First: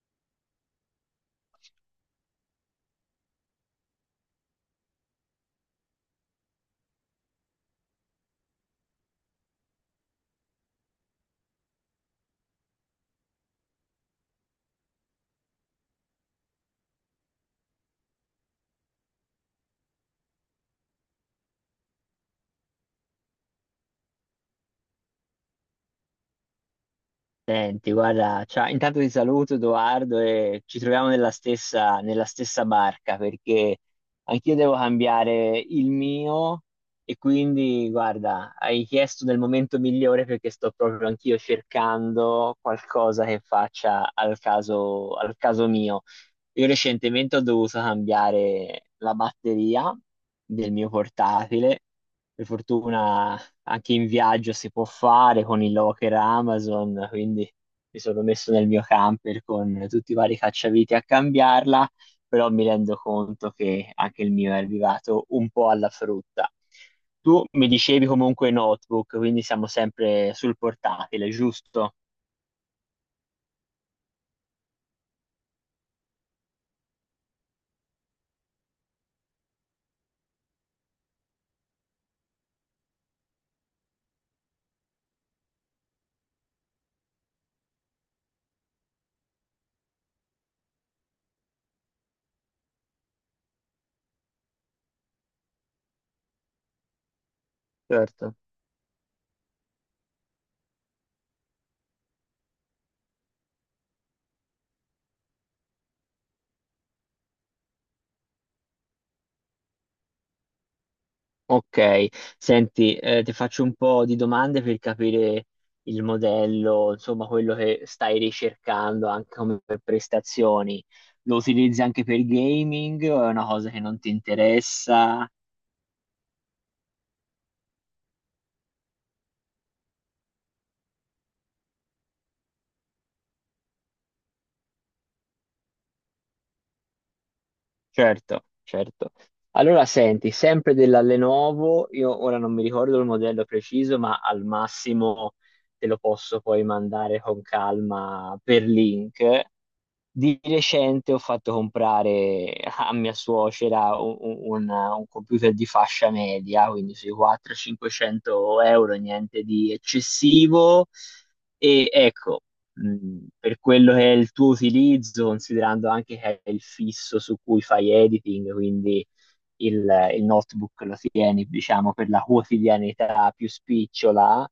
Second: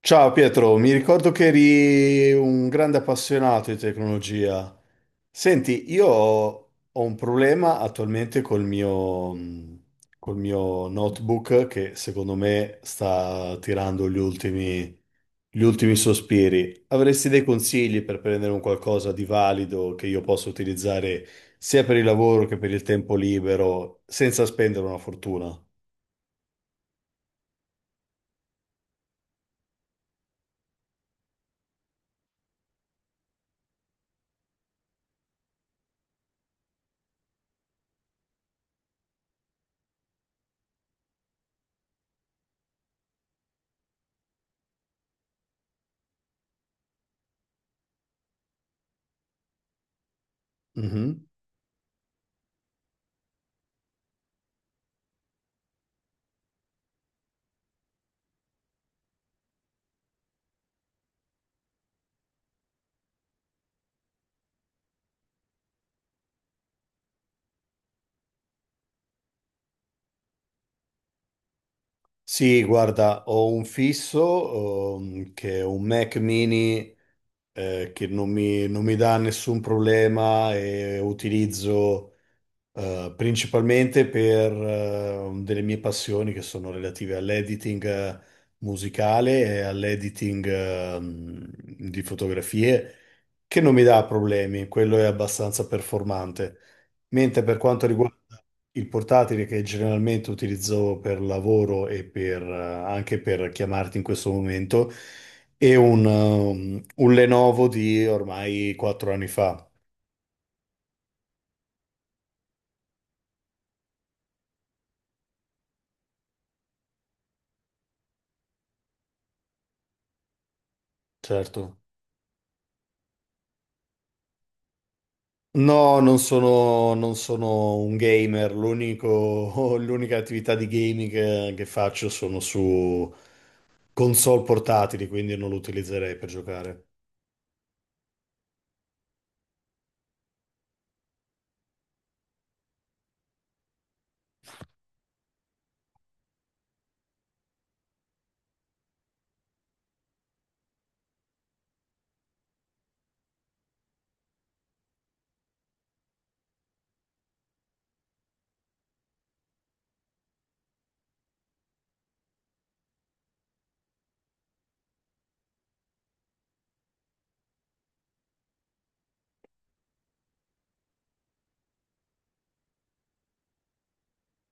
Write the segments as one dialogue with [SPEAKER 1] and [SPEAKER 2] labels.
[SPEAKER 1] Ciao Pietro, mi ricordo che eri un grande appassionato di tecnologia. Senti, io ho un problema attualmente col mio notebook che secondo me sta tirando gli ultimi sospiri. Avresti dei consigli per prendere un qualcosa di valido che io possa utilizzare sia per il lavoro che per il tempo libero senza spendere una fortuna?
[SPEAKER 2] Senti, guarda, ciao, intanto ti saluto Edoardo e ci troviamo nella stessa barca perché anch'io devo cambiare il mio e quindi, guarda, hai chiesto nel momento migliore perché sto proprio anch'io cercando qualcosa che faccia al caso mio. Io recentemente ho dovuto cambiare la batteria del mio
[SPEAKER 1] Mhm.
[SPEAKER 2] portatile. Per fortuna anche in viaggio si può fare con il locker Amazon, quindi mi sono messo nel mio camper con tutti i vari cacciaviti a cambiarla, però mi rendo conto che anche il mio è arrivato un po' alla frutta. Tu mi dicevi comunque notebook, quindi siamo sempre sul portatile, giusto?
[SPEAKER 1] Sì, guarda, ho un fisso, che è un Mac mini, che non mi dà nessun problema e utilizzo principalmente per delle mie passioni che sono relative all'editing musicale e all'editing di fotografie, che non mi dà problemi, quello è abbastanza performante. Mentre per quanto
[SPEAKER 2] Certo.
[SPEAKER 1] riguarda il portatile che generalmente utilizzo per lavoro e per anche per chiamarti in questo momento, è un Lenovo di ormai 4 anni fa,
[SPEAKER 2] Ok, senti, ti faccio un po' di domande per capire il modello, insomma, quello che stai ricercando anche come per prestazioni. Lo
[SPEAKER 1] certo.
[SPEAKER 2] utilizzi anche per gaming o è una cosa che non ti interessa?
[SPEAKER 1] No, non sono un gamer, l'unica attività di gaming che faccio sono su console portatili, quindi non lo utilizzerei per giocare.
[SPEAKER 2] Certo, certo. Allora, senti, sempre della Lenovo, io ora non mi ricordo il modello preciso, ma al massimo te lo posso poi mandare con calma per link. Di recente ho fatto comprare a mia suocera un computer di fascia media, quindi sui 400-500 euro, niente di eccessivo. E ecco, per quello che è il tuo utilizzo, considerando anche che è il fisso su cui fai editing, quindi il, il notebook lo tieni, diciamo, per la quotidianità più spicciola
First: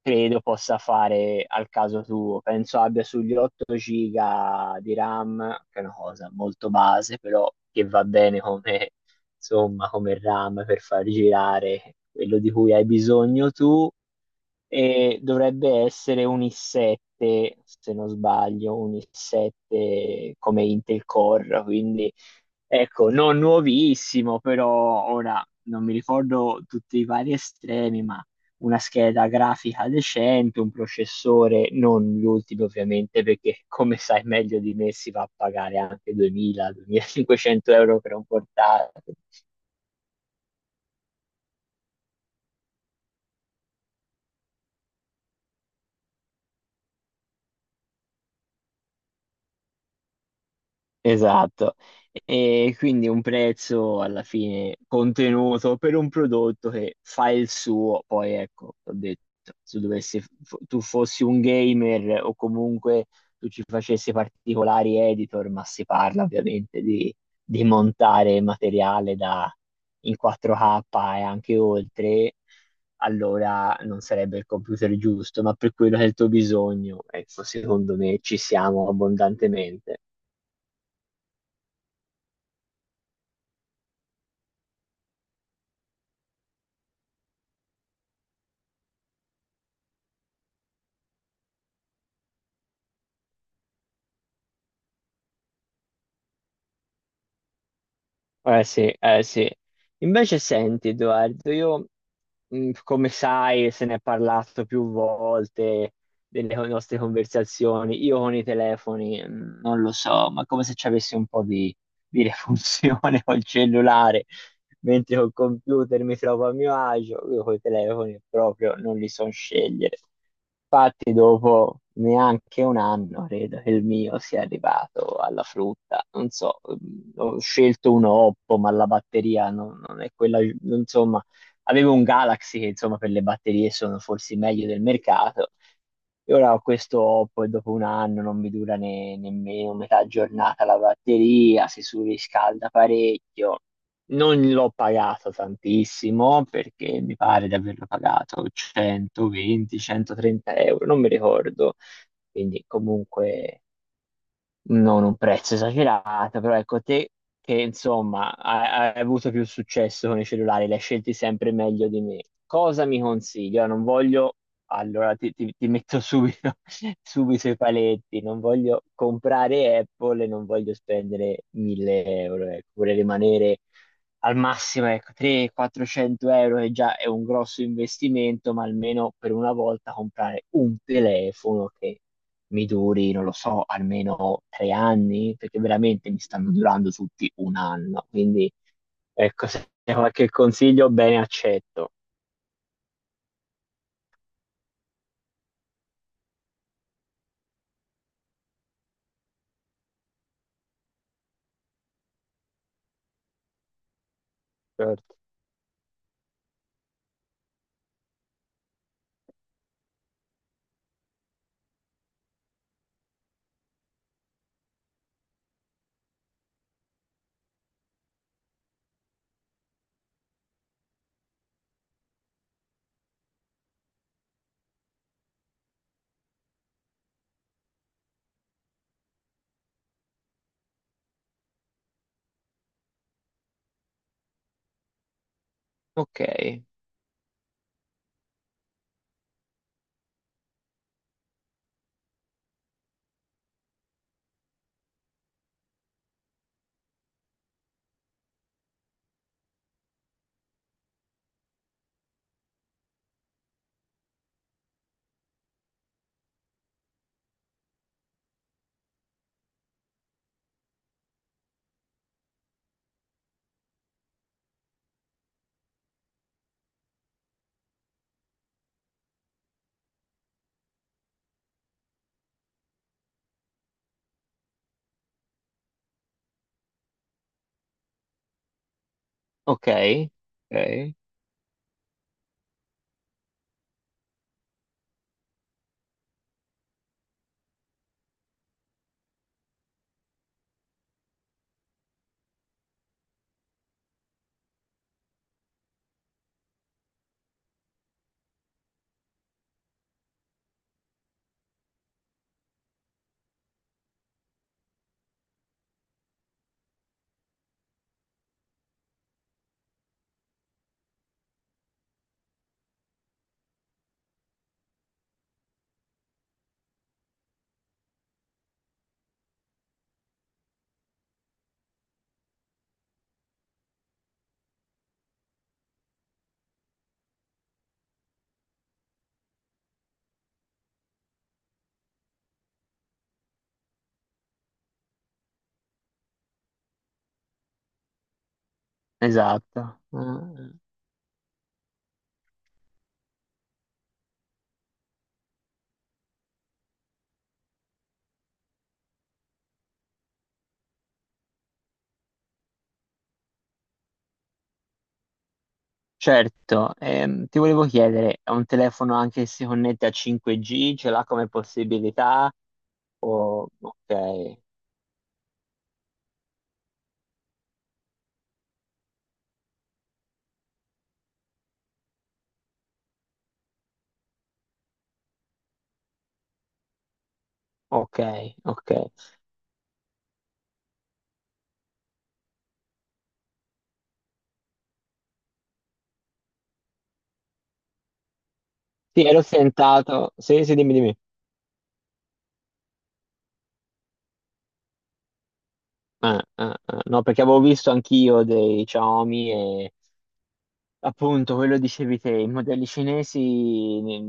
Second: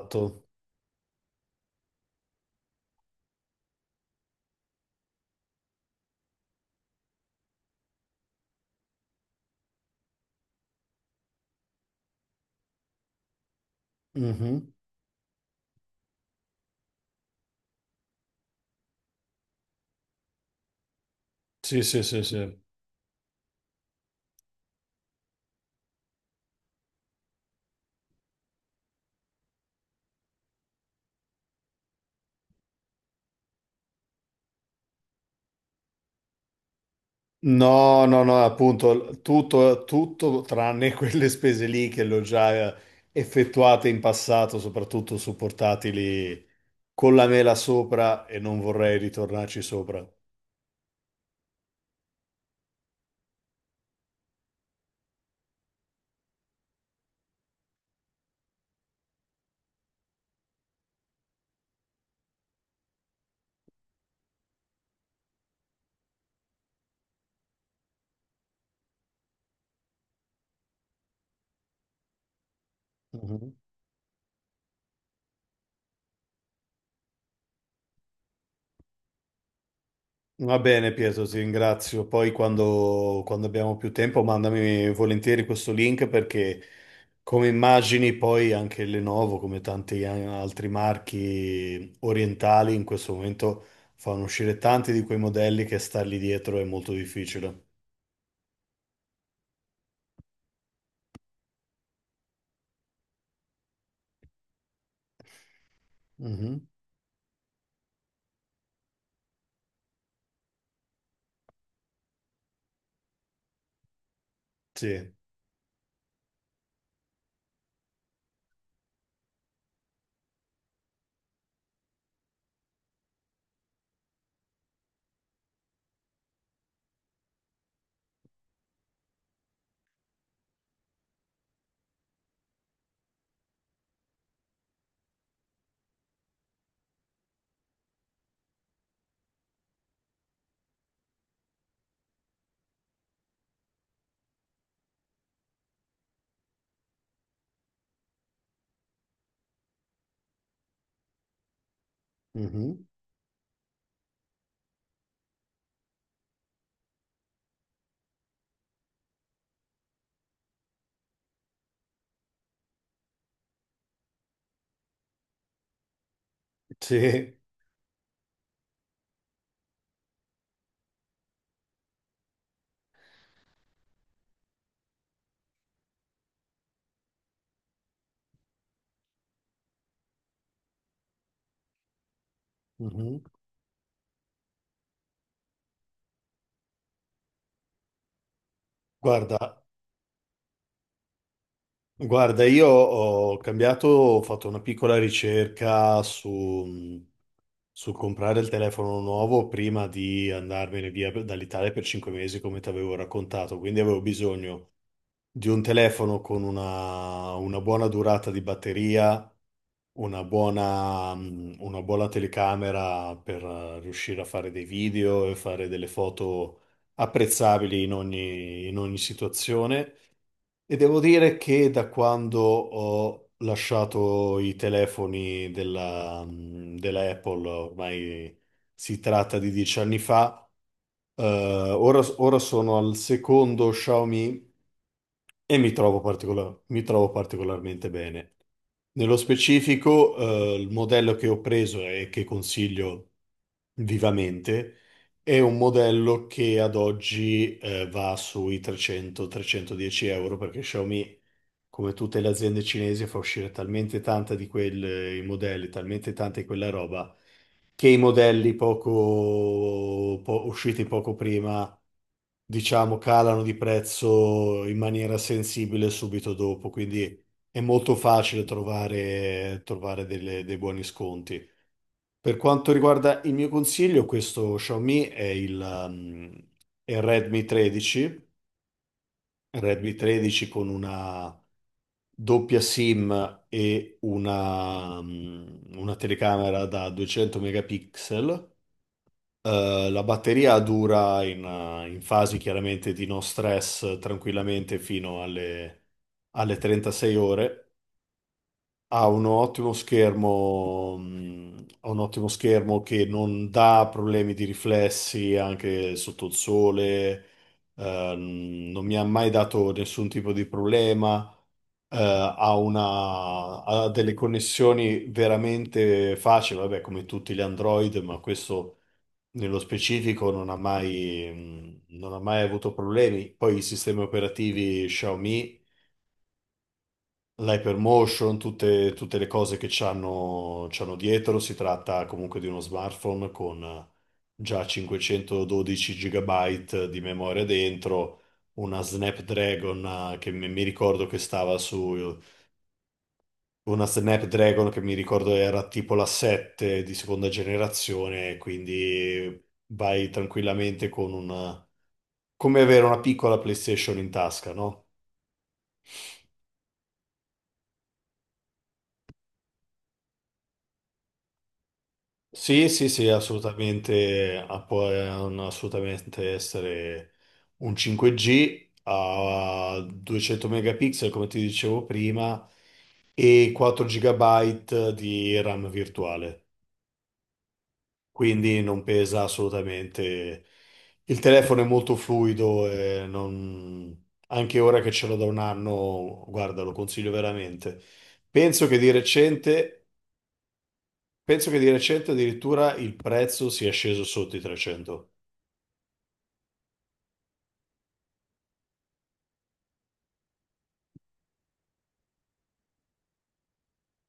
[SPEAKER 2] credo possa fare al caso tuo. Penso abbia sugli 8 giga di RAM, che è una cosa molto base, però che va bene come, insomma, come RAM per far girare quello di cui hai bisogno tu
[SPEAKER 1] Mhm.
[SPEAKER 2] e dovrebbe essere un i7, se non sbaglio, un i7 come Intel Core,
[SPEAKER 1] Sì, sì,
[SPEAKER 2] quindi
[SPEAKER 1] sì, sì.
[SPEAKER 2] ecco, non nuovissimo, però ora non mi ricordo tutti i vari estremi, ma una scheda grafica decente, un processore, non gli ultimi ovviamente, perché come sai meglio di me si va a pagare anche 2000-2500 euro
[SPEAKER 1] No,
[SPEAKER 2] per
[SPEAKER 1] no,
[SPEAKER 2] un
[SPEAKER 1] no,
[SPEAKER 2] portatile.
[SPEAKER 1] appunto, tutto tranne quelle spese lì che le ho già effettuate in passato, soprattutto su portatili con la mela sopra e non vorrei ritornarci sopra.
[SPEAKER 2] Esatto, e quindi un prezzo alla fine contenuto per un prodotto che fa il suo, poi ecco, ho detto, se dovessi, fo- tu fossi un gamer o comunque tu ci facessi particolari editor, ma si parla ovviamente di montare materiale in 4K e anche oltre,
[SPEAKER 1] Mhm.
[SPEAKER 2] allora non sarebbe il computer giusto, ma per quello che è il tuo bisogno, ecco, secondo me ci siamo abbondantemente.
[SPEAKER 1] Va bene, Pietro, ti ringrazio. Poi quando abbiamo più tempo mandami volentieri questo link, perché come immagini poi anche Lenovo, come tanti altri marchi orientali, in questo momento fanno uscire tanti di quei modelli che stargli dietro è molto difficile.
[SPEAKER 2] Eh sì, eh sì. Invece senti, Edoardo, io, come sai, se ne è parlato più volte delle
[SPEAKER 1] Mhm.
[SPEAKER 2] nostre conversazioni, io con i telefoni, non lo so, ma come se ci avessi un po' di refunzione col cellulare,
[SPEAKER 1] Sì.
[SPEAKER 2] mentre col computer mi trovo a mio agio, io con i telefoni proprio non li so scegliere. Infatti, dopo neanche un anno credo che il mio sia arrivato alla frutta. Non so, ho scelto un Oppo, ma la batteria non è quella. Insomma, avevo un Galaxy che insomma per le batterie sono forse i meglio del mercato. E ora ho questo Oppo e dopo un anno non mi dura nemmeno metà giornata la batteria, si surriscalda parecchio. Non l'ho pagato tantissimo perché mi pare di averlo pagato 120-130 euro, non mi ricordo, quindi
[SPEAKER 1] Mhm.
[SPEAKER 2] comunque non un prezzo esagerato, però ecco te che insomma hai avuto più successo con i cellulari, li hai scelti sempre meglio di me. Cosa mi consigli? Ora non voglio, allora ti metto subito,
[SPEAKER 1] Sì.
[SPEAKER 2] subito i paletti, non voglio comprare Apple e non voglio spendere 1000 euro, ecco, vorrei rimanere al massimo ecco, 300-400 euro che già è un grosso investimento, ma almeno per una volta comprare un telefono che mi duri,
[SPEAKER 1] Mhm.
[SPEAKER 2] non lo so, almeno 3 anni, perché veramente mi stanno durando tutti un anno. Quindi, ecco,
[SPEAKER 1] Guarda,
[SPEAKER 2] se c'è qualche consiglio, bene, accetto.
[SPEAKER 1] guarda, io ho fatto una piccola ricerca su Sul comprare il telefono nuovo prima di andarmene via dall'Italia per 5 mesi, come ti avevo raccontato, quindi avevo bisogno
[SPEAKER 2] Certo.
[SPEAKER 1] di un telefono con una buona durata di batteria, una buona telecamera per riuscire a fare dei video e fare delle foto apprezzabili in ogni situazione. E devo dire che da quando ho lasciato i telefoni della Apple, ormai si tratta di 10 anni fa, ora sono al secondo Xiaomi e
[SPEAKER 2] Ok,
[SPEAKER 1] mi trovo particolarmente bene. Nello specifico, il modello che ho preso e che consiglio vivamente è un modello che ad oggi, va sui 300-310 euro, perché Xiaomi, come tutte le aziende cinesi, fa uscire talmente tanta di quei modelli, talmente tanta di quella roba, che i modelli usciti poco prima, diciamo, calano di prezzo in maniera sensibile subito dopo. Quindi è molto facile trovare, dei buoni sconti. Per quanto riguarda il mio consiglio, questo Xiaomi è il Redmi 13, Redmi
[SPEAKER 2] ok,
[SPEAKER 1] 13 con
[SPEAKER 2] ok,
[SPEAKER 1] una doppia SIM e una telecamera da 200 megapixel. La batteria dura in fasi chiaramente di no stress tranquillamente fino alle 36 ore. Ha un ottimo schermo che non dà problemi di riflessi anche sotto il sole, non mi ha mai dato nessun tipo di problema, ha delle connessioni veramente facili, vabbè, come tutti gli Android, ma questo nello specifico non ha mai avuto problemi. Poi i sistemi operativi Xiaomi, l'Hypermotion, tutte le cose che c'hanno dietro, si tratta comunque di uno smartphone con già 512 GB di memoria dentro. Una
[SPEAKER 2] esatto.
[SPEAKER 1] Snapdragon che mi
[SPEAKER 2] Mm,
[SPEAKER 1] mi ricordo che stava su Una Snapdragon che mi ricordo era tipo la 7 di seconda generazione, quindi vai tranquillamente con una, come avere una piccola PlayStation in tasca, no?
[SPEAKER 2] certo. Ti volevo chiedere, è un telefono anche che si connette a 5G, ce l'ha come possibilità?
[SPEAKER 1] Sì, sì, sì,
[SPEAKER 2] Ok,
[SPEAKER 1] assolutamente, ah, può assolutamente essere un 5G a 200 megapixel, come ti dicevo prima, e 4 GB di RAM virtuale.
[SPEAKER 2] ok,
[SPEAKER 1] Quindi
[SPEAKER 2] ok.
[SPEAKER 1] non pesa assolutamente. Il telefono è molto fluido e anche ora che ce l'ho da un anno, guarda, lo consiglio veramente. Penso che di
[SPEAKER 2] Sì, ero
[SPEAKER 1] recente,
[SPEAKER 2] tentato. Sì, sì, dimmi, dimmi.
[SPEAKER 1] penso che di recente addirittura il prezzo sia sceso sotto i 300.
[SPEAKER 2] Ah, ah, ah. No, perché avevo visto anch'io dei Xiaomi e appunto quello dicevi te, i modelli cinesi ne,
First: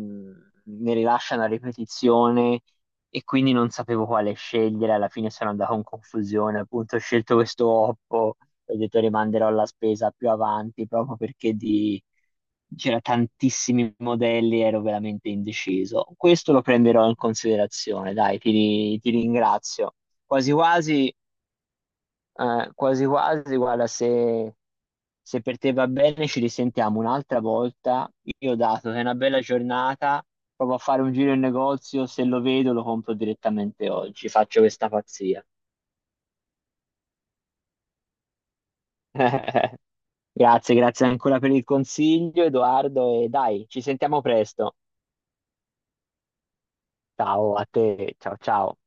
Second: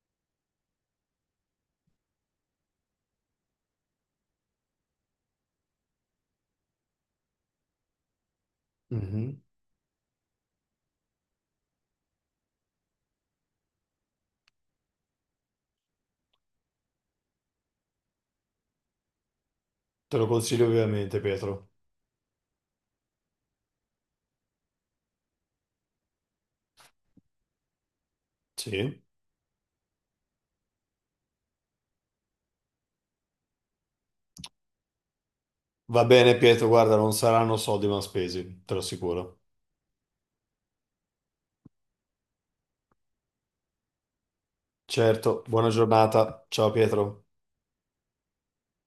[SPEAKER 2] ne rilasciano a ripetizione e quindi non sapevo quale scegliere, alla fine sono andato in confusione, appunto ho scelto questo Oppo, ho detto
[SPEAKER 1] Mhm.
[SPEAKER 2] rimanderò la spesa più avanti proprio perché c'era tantissimi modelli, ero veramente indeciso. Questo lo prenderò in considerazione, dai, ti ringrazio.
[SPEAKER 1] Te lo
[SPEAKER 2] Quasi
[SPEAKER 1] consiglio
[SPEAKER 2] quasi
[SPEAKER 1] ovviamente, Pietro.
[SPEAKER 2] quasi quasi, guarda, se per te va bene ci risentiamo un'altra volta. Io dato che è
[SPEAKER 1] Sì.
[SPEAKER 2] una bella giornata, provo a fare un giro in negozio, se lo vedo lo compro direttamente oggi, faccio questa pazzia.
[SPEAKER 1] Va bene, Pietro, guarda, non saranno soldi mal spesi, te lo assicuro.
[SPEAKER 2] Grazie, grazie ancora per il consiglio, Edoardo, e dai, ci sentiamo presto.
[SPEAKER 1] Certo, buona giornata. Ciao, Pietro.
[SPEAKER 2] Ciao a te, ciao ciao.